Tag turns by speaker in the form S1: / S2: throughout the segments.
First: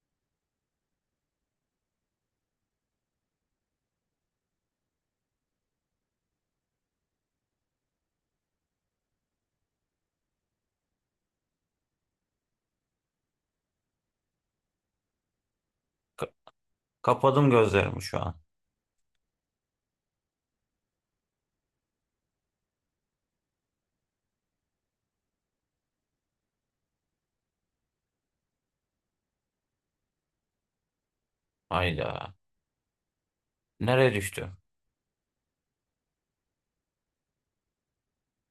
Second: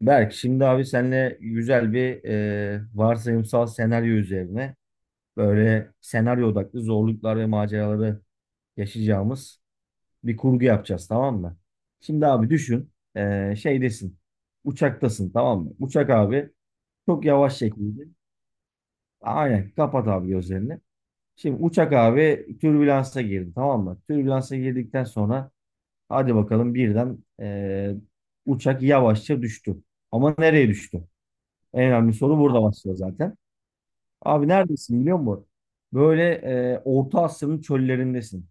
S1: Berk, şimdi abi seninle güzel bir varsayımsal senaryo üzerine böyle senaryo odaklı zorluklar ve maceraları yaşayacağımız bir kurgu yapacağız, tamam mı? Şimdi abi düşün, şeydesin, uçaktasın, tamam mı? Uçak
S2: Ka-
S1: abi çok
S2: Kapadım
S1: yavaş
S2: gözlerimi
S1: şekilde
S2: şu an.
S1: aynen kapat abi gözlerini. Şimdi uçak abi türbülansa girdi, tamam mı? Türbülansa girdikten sonra hadi bakalım birden uçak yavaşça düştü. Ama nereye düştü? En önemli
S2: Hayda.
S1: soru burada başlıyor zaten.
S2: Nereye
S1: Abi
S2: düştü?
S1: neredesin biliyor musun? Böyle, Orta Asya'nın çöllerindesin.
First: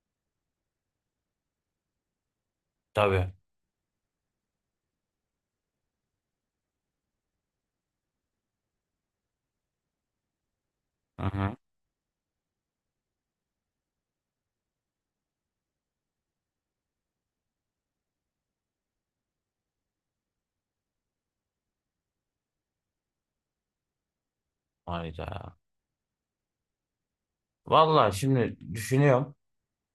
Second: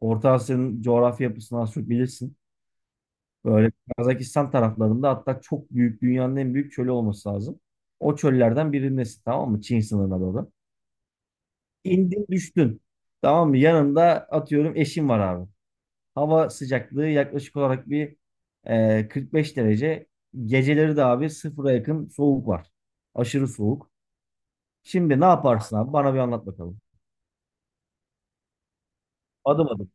S1: Orta Asya'nın coğrafya yapısını az çok bilirsin.
S2: Tabii.
S1: Böyle Kazakistan taraflarında, hatta çok büyük, dünyanın en büyük çölü olması lazım. O çöllerden birindesin, tamam mı? Çin sınırına doğru.
S2: Hı hı.
S1: İndin, düştün. Tamam mı? Yanında atıyorum eşin var abi. Hava sıcaklığı yaklaşık olarak bir, 45 derece. Geceleri de abi sıfıra yakın soğuk var. Aşırı soğuk. Şimdi ne
S2: Hayda.
S1: yaparsın abi? Bana bir anlat bakalım.
S2: Vallahi şimdi düşünüyorum.
S1: Adım adım.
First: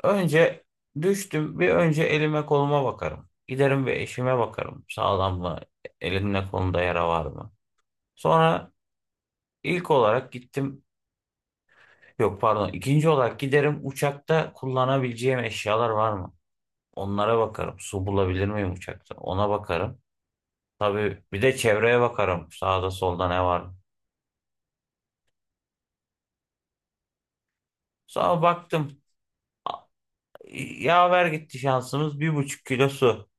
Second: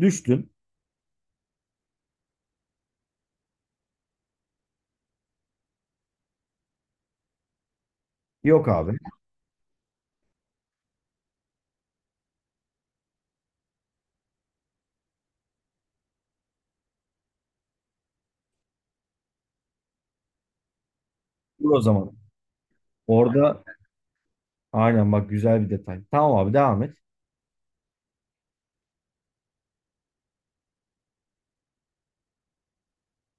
S1: Düştün.
S2: Önce düştüm. Bir önce elime koluma bakarım. Giderim bir eşime bakarım. Sağlam mı? Elimde kolumda yara var mı?
S1: Yok
S2: Sonra
S1: abi.
S2: ilk olarak gittim. Yok, pardon. İkinci olarak giderim uçakta kullanabileceğim eşyalar var mı? Onlara bakarım. Su bulabilir miyim uçakta? Ona bakarım. Tabii bir de
S1: Dur o
S2: çevreye
S1: zaman.
S2: bakarım. Sağda solda ne
S1: Orada
S2: var?
S1: aynen bak, güzel bir detay. Tamam abi, devam et.
S2: Sonra baktım. Yaver gitti şansımız. 1,5 kilo su,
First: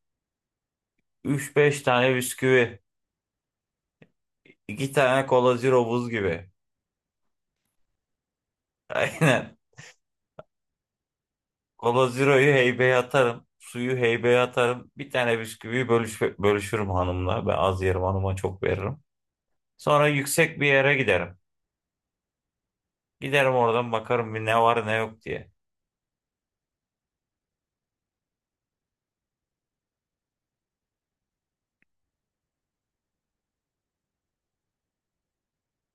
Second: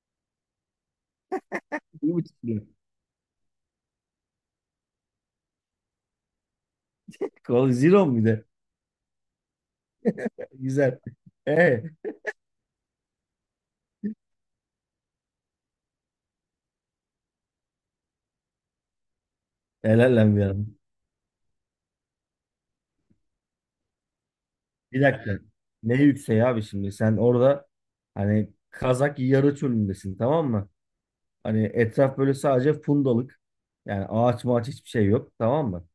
S2: üç beş
S1: Bir
S2: tane
S1: buçuk lira.
S2: bisküvi, 2 tane cola zero buz gibi.
S1: Kol zero mu bir de?
S2: Aynen.
S1: Güzel. E,
S2: Cola zero'yu heybeye atarım. Suyu heybeye atarım. Bir tane bisküviyi bölüşürüm hanımla. Ben az yerim, hanıma çok veririm. Sonra
S1: Helal lan bir
S2: yüksek bir
S1: adam.
S2: yere giderim. Giderim oradan bakarım bir ne var ne
S1: Bir
S2: yok
S1: dakika.
S2: diye.
S1: Ne yükseği abi şimdi? Sen orada hani Kazak yarı çölündesin, tamam mı? Hani etraf böyle sadece fundalık. Yani ağaç mağaç hiçbir şey yok, tamam mı?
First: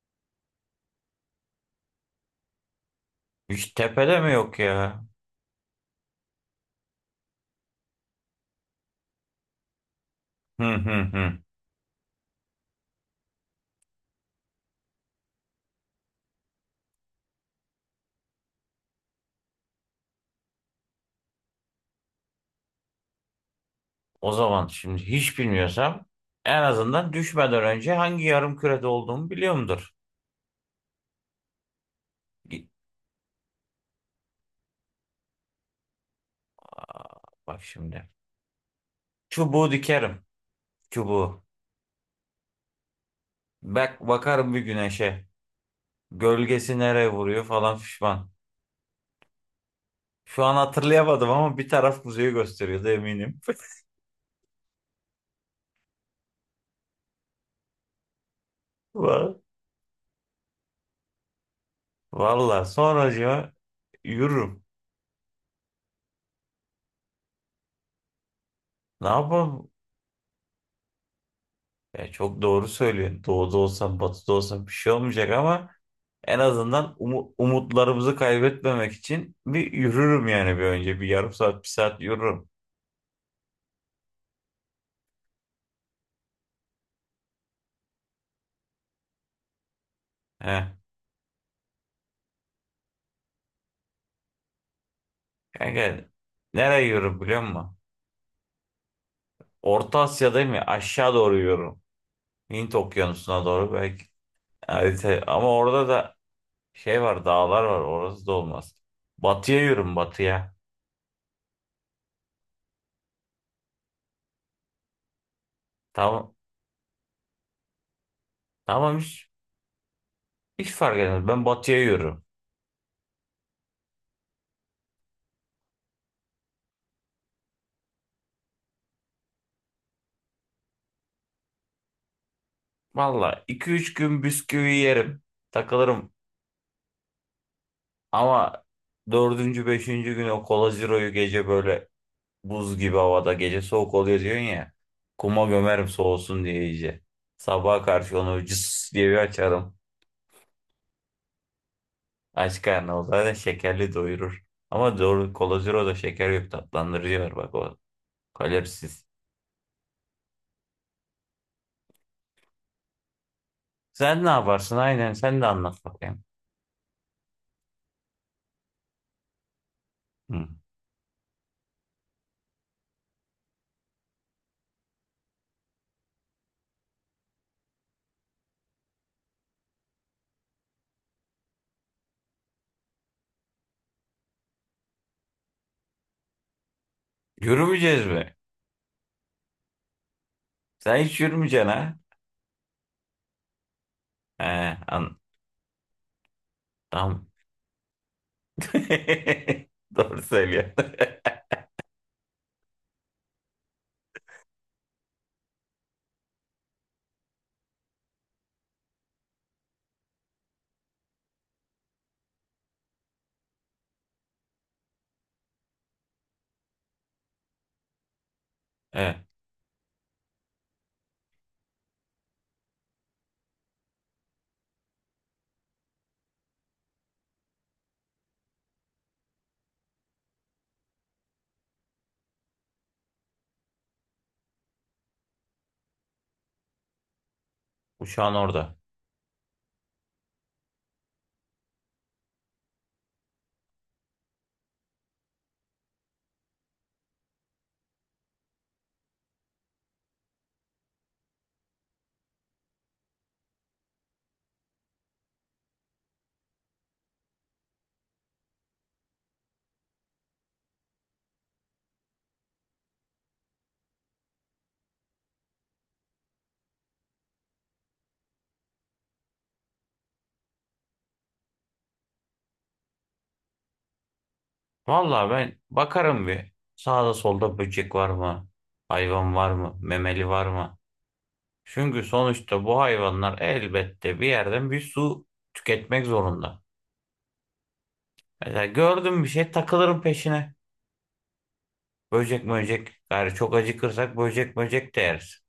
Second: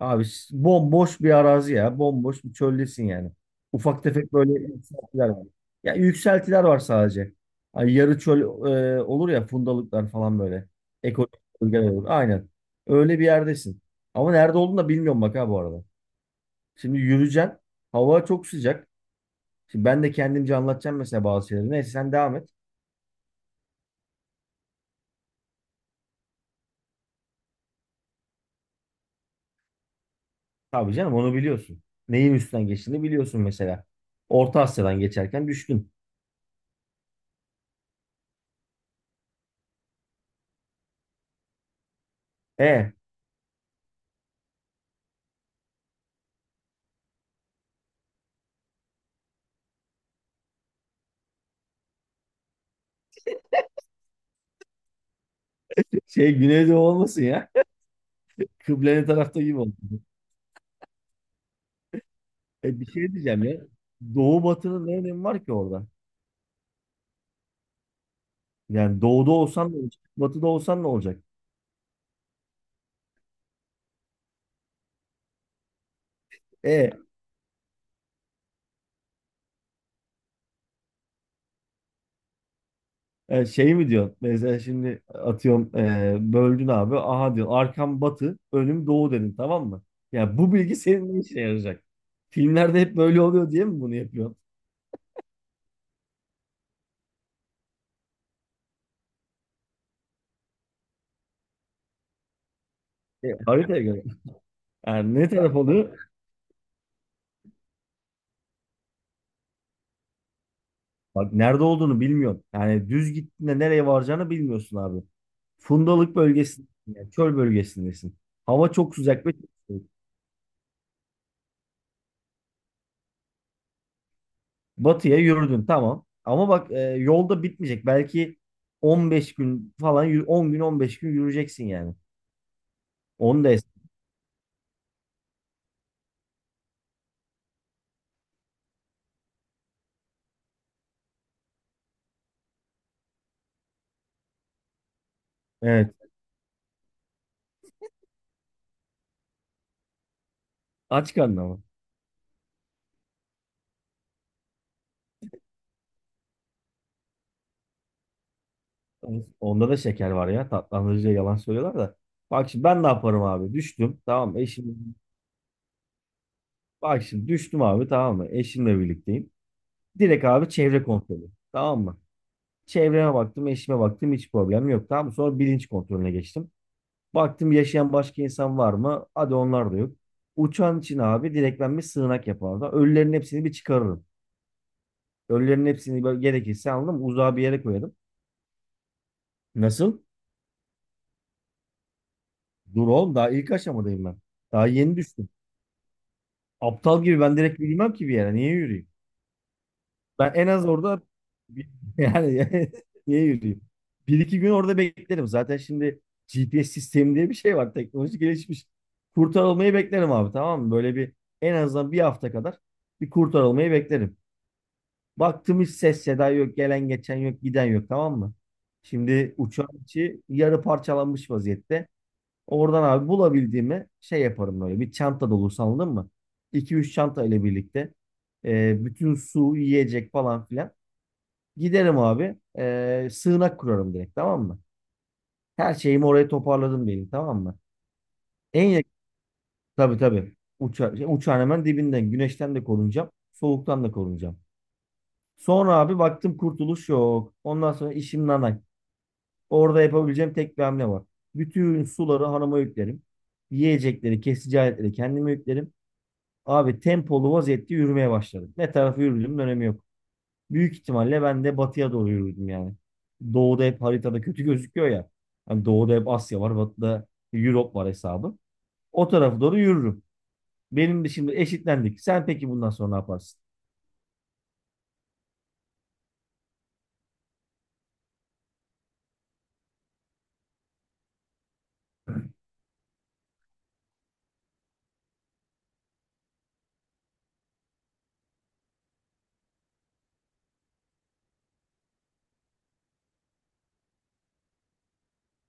S1: Abi s- bomboş bir arazi ya. Bomboş bir çöldesin yani.
S2: Hiç
S1: Ufak
S2: tepede mi
S1: tefek böyle
S2: yok ya?
S1: yükseltiler var. Ya yükseltiler var sadece. Hani yarı çöl olur ya, fundalıklar falan böyle.
S2: Hı hı hı.
S1: Ekolojik bölgeler olur. Aynen. Öyle bir yerdesin. Ama nerede olduğunu da bilmiyorum bak ha bu arada. Şimdi yürüyeceksin. Hava çok sıcak. Şimdi ben de kendimce anlatacağım mesela bazı şeyleri. Neyse sen devam et.
S2: O zaman şimdi hiç bilmiyorsam en azından düşmeden önce hangi yarım kürede olduğumu biliyorumdur.
S1: Tabii canım, onu biliyorsun. Neyin
S2: Git,
S1: üstünden geçtiğini biliyorsun mesela. Orta Asya'dan geçerken düştün.
S2: bak şimdi. Çubuğu dikerim. Çubuğu.
S1: E,
S2: Bak, bakarım bir güneşe. Gölgesi nereye vuruyor falan fişman. Şu an hatırlayamadım ama bir taraf kuzeyi gösteriyordu, eminim.
S1: şey, Güneydoğu olmasın ya. Kıbleli
S2: Va-
S1: tarafta gibi oldu.
S2: Valla
S1: E, bir şey diyeceğim
S2: sonracığıma
S1: ya. Doğu
S2: yürürüm.
S1: batının ne önemi var ki orada? Yani
S2: Ne
S1: doğuda
S2: yapalım?
S1: olsan ne olacak? Batıda olsan ne olacak?
S2: Ya çok doğru söylüyorsun. Doğuda olsam batıda olsam bir şey olmayacak ama en
S1: E,
S2: azından umutlarımızı kaybetmemek için bir yürürüm yani bir önce. Bir yarım saat bir saat yürürüm.
S1: Şey mi diyorsun? Mesela şimdi atıyorum, böldün abi. Aha diyorsun, arkam batı, önüm doğu dedin, tamam mı? Ya bu
S2: He.
S1: bilgi senin ne işine yarayacak? Filmlerde hep böyle oluyor diye mi bunu yapıyorsun?
S2: Kanka, nereye yürürüm biliyor musun? Orta Asya'dayım ya, aşağı doğru yürüyorum. Hint
S1: E,
S2: Okyanusu'na doğru
S1: haritaya göre.
S2: belki,
S1: Yani
S2: harita
S1: ne
S2: ama
S1: taraf
S2: orada
S1: oluyor?
S2: da şey var, dağlar var, orası da olmaz. Batıya yürüm batıya.
S1: Bak nerede olduğunu bilmiyorsun. Yani düz gittiğinde nereye varacağını bilmiyorsun abi. Fundalık
S2: Tamam
S1: bölgesindesin. Yani çöl bölgesindesin. Hava çok
S2: tamam,
S1: sıcak
S2: hiç,
S1: ve çok soğuk.
S2: hiç fark etmez, ben batıya yürürüm.
S1: Batıya yürüdün, tamam. Ama bak, yolda bitmeyecek. Belki 15 gün falan 10 gün 15 gün yürüyeceksin yani.
S2: Valla
S1: Onu da es-
S2: iki üç gün bisküvi yerim, takılırım ama dördüncü beşinci gün o kolaziroyu gece böyle buz gibi havada, gece soğuk oluyor diyorsun ya. Kuma gömerim
S1: Evet.
S2: soğusun diye iyice. Sabaha karşı onu cıs diye bir açarım.
S1: Aç karnına mı?
S2: Aç karnı o zaten, şekerli doyurur. Ama doğru, Cola Zero'da şeker yok, tatlandırıcı var, bak o kalorisiz.
S1: Onda da şeker var ya. Tatlandırıcıya yalan söylüyorlar da. Bak şimdi ben ne yaparım abi? Düştüm.
S2: Sen ne
S1: Tamam mı?
S2: yaparsın,
S1: Eşim.
S2: aynen sen de anlat bakayım.
S1: Bak şimdi düştüm abi, tamam mı? Eşimle birlikteyim. Direkt
S2: Hı.
S1: abi çevre kontrolü. Tamam mı? Çevreme baktım, eşime baktım, hiç problem yok. Tamam mı? Sonra bilinç kontrolüne geçtim. Baktım yaşayan başka insan var mı? Hadi onlar da yok. Uçan için abi direkt ben bir sığınak yapardım. Ölülerin hepsini bir çıkarırım. Ölülerin hepsini böyle gerekirse aldım, uzağa bir yere koyarım.
S2: Yürümeyeceğiz mi?
S1: Nasıl?
S2: Sen hiç yürümeyeceksin ha?
S1: Dur oğlum, daha ilk aşamadayım ben.
S2: He,
S1: Daha yeni düştüm. Aptal gibi
S2: tamam.
S1: ben direkt yürümem ki bir yere. Niye yürüyeyim?
S2: Doğru
S1: Ben en az
S2: söylüyorsun.
S1: orada bir- yani niye yürüyeyim? 1 2 gün orada beklerim. Zaten şimdi GPS sistemi diye bir şey var. Teknoloji gelişmiş. Kurtarılmayı beklerim abi, tamam mı? Böyle bir en azından 1 hafta kadar bir kurtarılmayı beklerim. Baktım hiç ses seda yok. Gelen geçen yok. Giden yok, tamam mı?
S2: Evet,
S1: Şimdi uçağın içi yarı parçalanmış vaziyette. Oradan abi bulabildiğimi şey yaparım böyle. Bir çanta dolusu, anladın mı? 2-3 çanta ile birlikte. Bütün su, yiyecek falan filan. Giderim abi. Sığınak kurarım direkt, tamam mı? Her şeyimi oraya toparladım benim, tamam mı?
S2: uçağın
S1: En
S2: orada.
S1: yakın, tabii tabii. Uçağın hemen dibinden. Güneşten de korunacağım. Soğuktan da korunacağım. Sonra abi baktım kurtuluş yok. Ondan sonra işim nanay. Orada yapabileceğim tek bir hamle var. Bütün suları hanıma yüklerim. Yiyecekleri, kesici aletleri kendime yüklerim. Abi tempolu vaziyette yürümeye başladım. Ne tarafa yürüdüğümün önemi yok. Büyük ihtimalle ben de batıya doğru yürürdüm yani. Doğuda hep haritada kötü gözüküyor ya. Hani doğuda hep Asya var, batıda Europe var hesabı. O tarafa doğru yürürüm. Benim de şimdi eşitlendik. Sen peki bundan sonra ne yaparsın?
S2: Vallahi ben bakarım bir. Sağda solda böcek var mı? Hayvan var mı? Memeli var mı? Çünkü sonuçta bu hayvanlar elbette bir yerden bir su tüketmek zorunda. Mesela gördüm bir şey, takılırım peşine. Böcek böcek. Gayrı çok acıkırsak böcek böcek de yeriz.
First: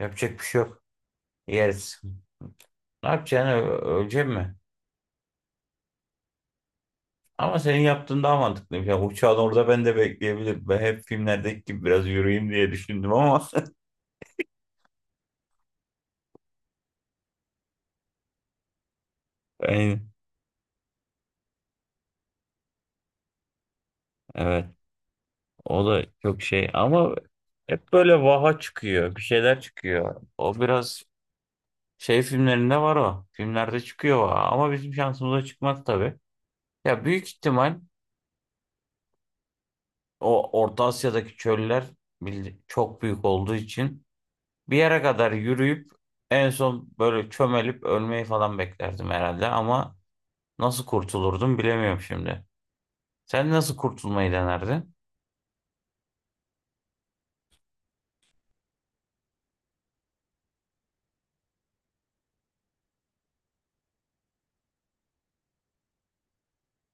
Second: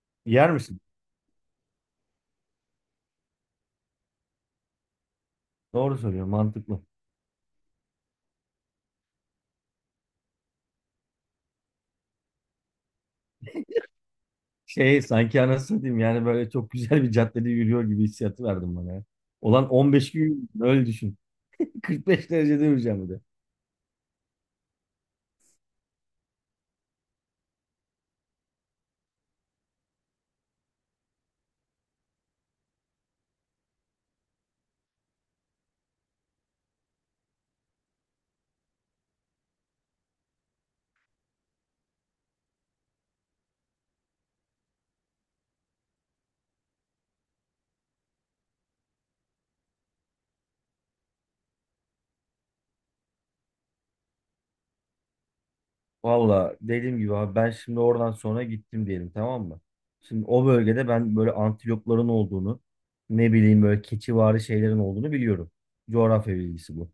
S2: Yapacak bir
S1: Yer
S2: şey
S1: misin?
S2: yok. Yeriz. Ne yapacaksın? Ölecek mi?
S1: Doğru söylüyorum, mantıklı.
S2: Ama senin yaptığın daha mantıklı. Yani uçağın orada ben de bekleyebilirim. Ben hep filmlerdeki gibi biraz yürüyeyim diye düşündüm ama.
S1: Şey sanki, anasını diyeyim, yani böyle çok güzel bir caddede yürüyor gibi hissiyatı verdim bana ya. Olan
S2: Aynen.
S1: 15 gün öyle düşün. 45 derecede yürüyeceğim bir de.
S2: Evet. O da çok şey ama hep böyle vaha çıkıyor. Bir şeyler çıkıyor. O biraz şey filmlerinde var o. Filmlerde çıkıyor vaha. Ama bizim şansımıza çıkmaz tabii. Ya büyük ihtimal o Orta Asya'daki çöller çok büyük olduğu için bir yere kadar yürüyüp en son böyle çömelip ölmeyi falan beklerdim herhalde ama nasıl kurtulurdum bilemiyorum şimdi. Sen nasıl kurtulmayı denerdin?
S1: Valla dediğim gibi abi, ben şimdi oradan sonra gittim diyelim, tamam mı? Şimdi o bölgede ben böyle antilopların olduğunu, ne bileyim, böyle keçivari şeylerin olduğunu biliyorum. Coğrafya bilgisi bu.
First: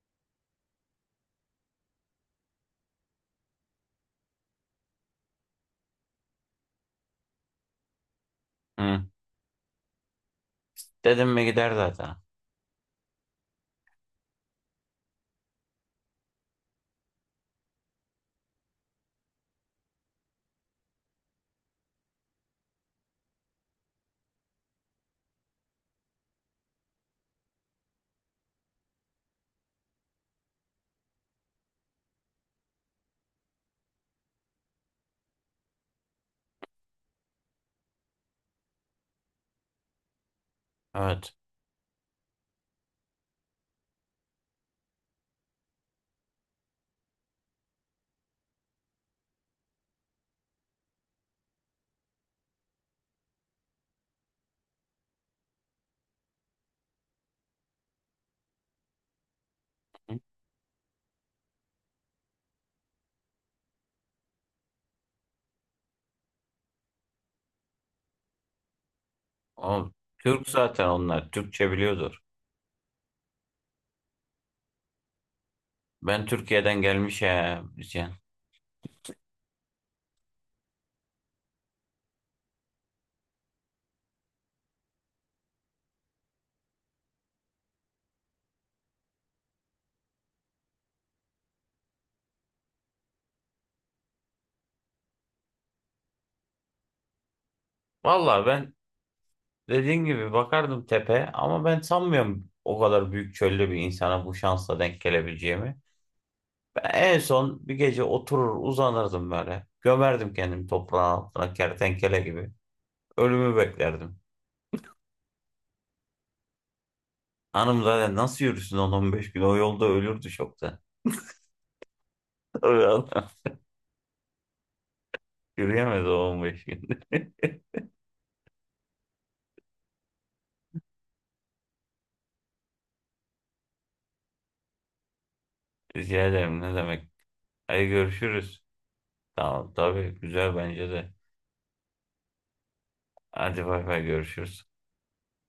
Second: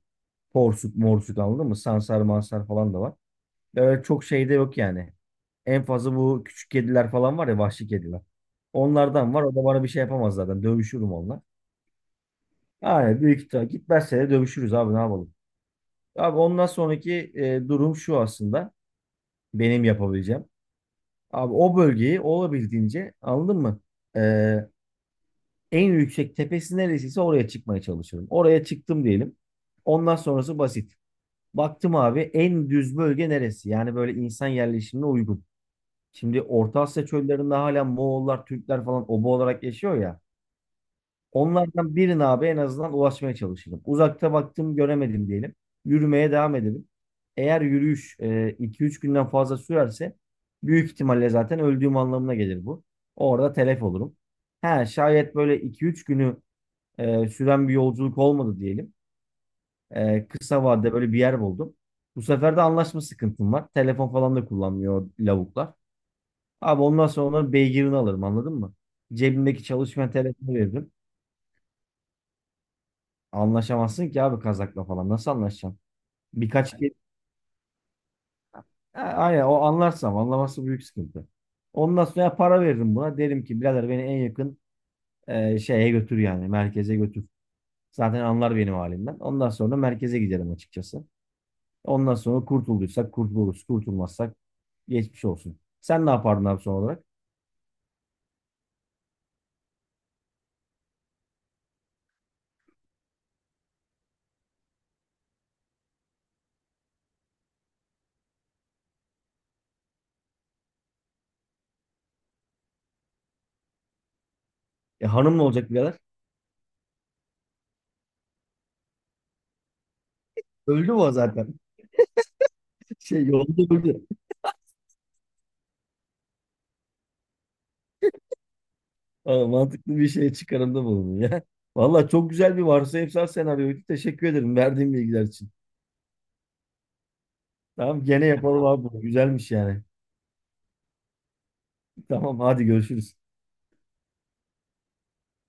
S1: Porsuk morsuk, anladın mı? Sansar mansar falan da var. Böyle çok şey de yok yani. En fazla bu küçük kediler falan var ya, vahşi kediler.
S2: Hı.
S1: Onlardan var, o da bana bir şey yapamaz zaten, dövüşürüm
S2: Dedim
S1: onunla.
S2: mi gider zaten.
S1: Yani büyük ihtimal gitmezse de dövüşürüz abi, ne yapalım. Abi ondan sonraki durum şu aslında, benim yapabileceğim. Abi o bölgeyi olabildiğince, anladın mı? Ee, En yüksek tepesi neresiyse oraya çıkmaya çalışıyorum. Oraya çıktım diyelim. Ondan sonrası basit. Baktım abi, en düz bölge neresi? Yani böyle insan yerleşimine uygun. Şimdi Orta Asya çöllerinde hala Moğollar, Türkler falan oba olarak yaşıyor ya.
S2: Evet.
S1: Onlardan birine abi en azından ulaşmaya çalışırım. Uzakta baktım göremedim diyelim. Yürümeye devam edelim. Eğer yürüyüş 2-3 günden fazla sürerse büyük ihtimalle zaten öldüğüm anlamına gelir bu. Orada telef olurum. Ha, şayet böyle 2-3 günü süren bir yolculuk olmadı diyelim. E, kısa vadede böyle bir yer buldum. Bu sefer de anlaşma sıkıntım var. Telefon falan da kullanmıyor lavuklar. Abi ondan sonra onların beygirini alırım, anladın mı? Cebimdeki
S2: O,
S1: çalışmayan
S2: Türk
S1: telefonu
S2: zaten
S1: veririm.
S2: onlar. Türkçe biliyordur.
S1: Anlaşamazsın ki abi Kazak'la falan. Nasıl anlaşacaksın?
S2: Ben
S1: Birkaç
S2: Türkiye'den
S1: kez...
S2: gelmiş ya diyeceksin.
S1: Ha, aynen, o anlarsam, anlaması büyük sıkıntı. Ondan sonra ya para veririm buna. Derim ki birader, beni en yakın şeye götür yani. Merkeze götür. Zaten anlar benim halimden. Ondan sonra merkeze giderim açıkçası. Ondan sonra kurtulduysak kurtuluruz. Kurtulmazsak geçmiş olsun. Sen ne yapardın abi son olarak?
S2: Valla ben dediğin gibi bakardım tepe ama ben sanmıyorum o kadar büyük çölde bir insana bu şansla denk gelebileceğimi. Ben en son bir gece oturur uzanırdım böyle. Gömerdim kendimi toprağın altına kertenkele gibi. Ölümü beklerdim.
S1: E, hanımla olacak birader.
S2: Hanım zaten nasıl yürüsün 10-15 gün? O yolda ölürdü şokta.
S1: Öldü mü o zaten?
S2: Öyle
S1: Şey,
S2: adam.
S1: yolda öldü.
S2: Yürüyemez o 15 gün.
S1: Aa, mantıklı bir şey çıkarımda bulundun ya. Valla çok güzel bir varsayımsal senaryoydu. Teşekkür ederim verdiğin bilgiler için.
S2: Rica ederim, ne demek. Hadi
S1: Tamam, gene
S2: görüşürüz.
S1: yapalım abi bunu. Güzelmiş
S2: Tamam,
S1: yani.
S2: tabii, güzel bence de.
S1: Tamam, hadi görüşürüz.
S2: Hadi bay bay, görüşürüz.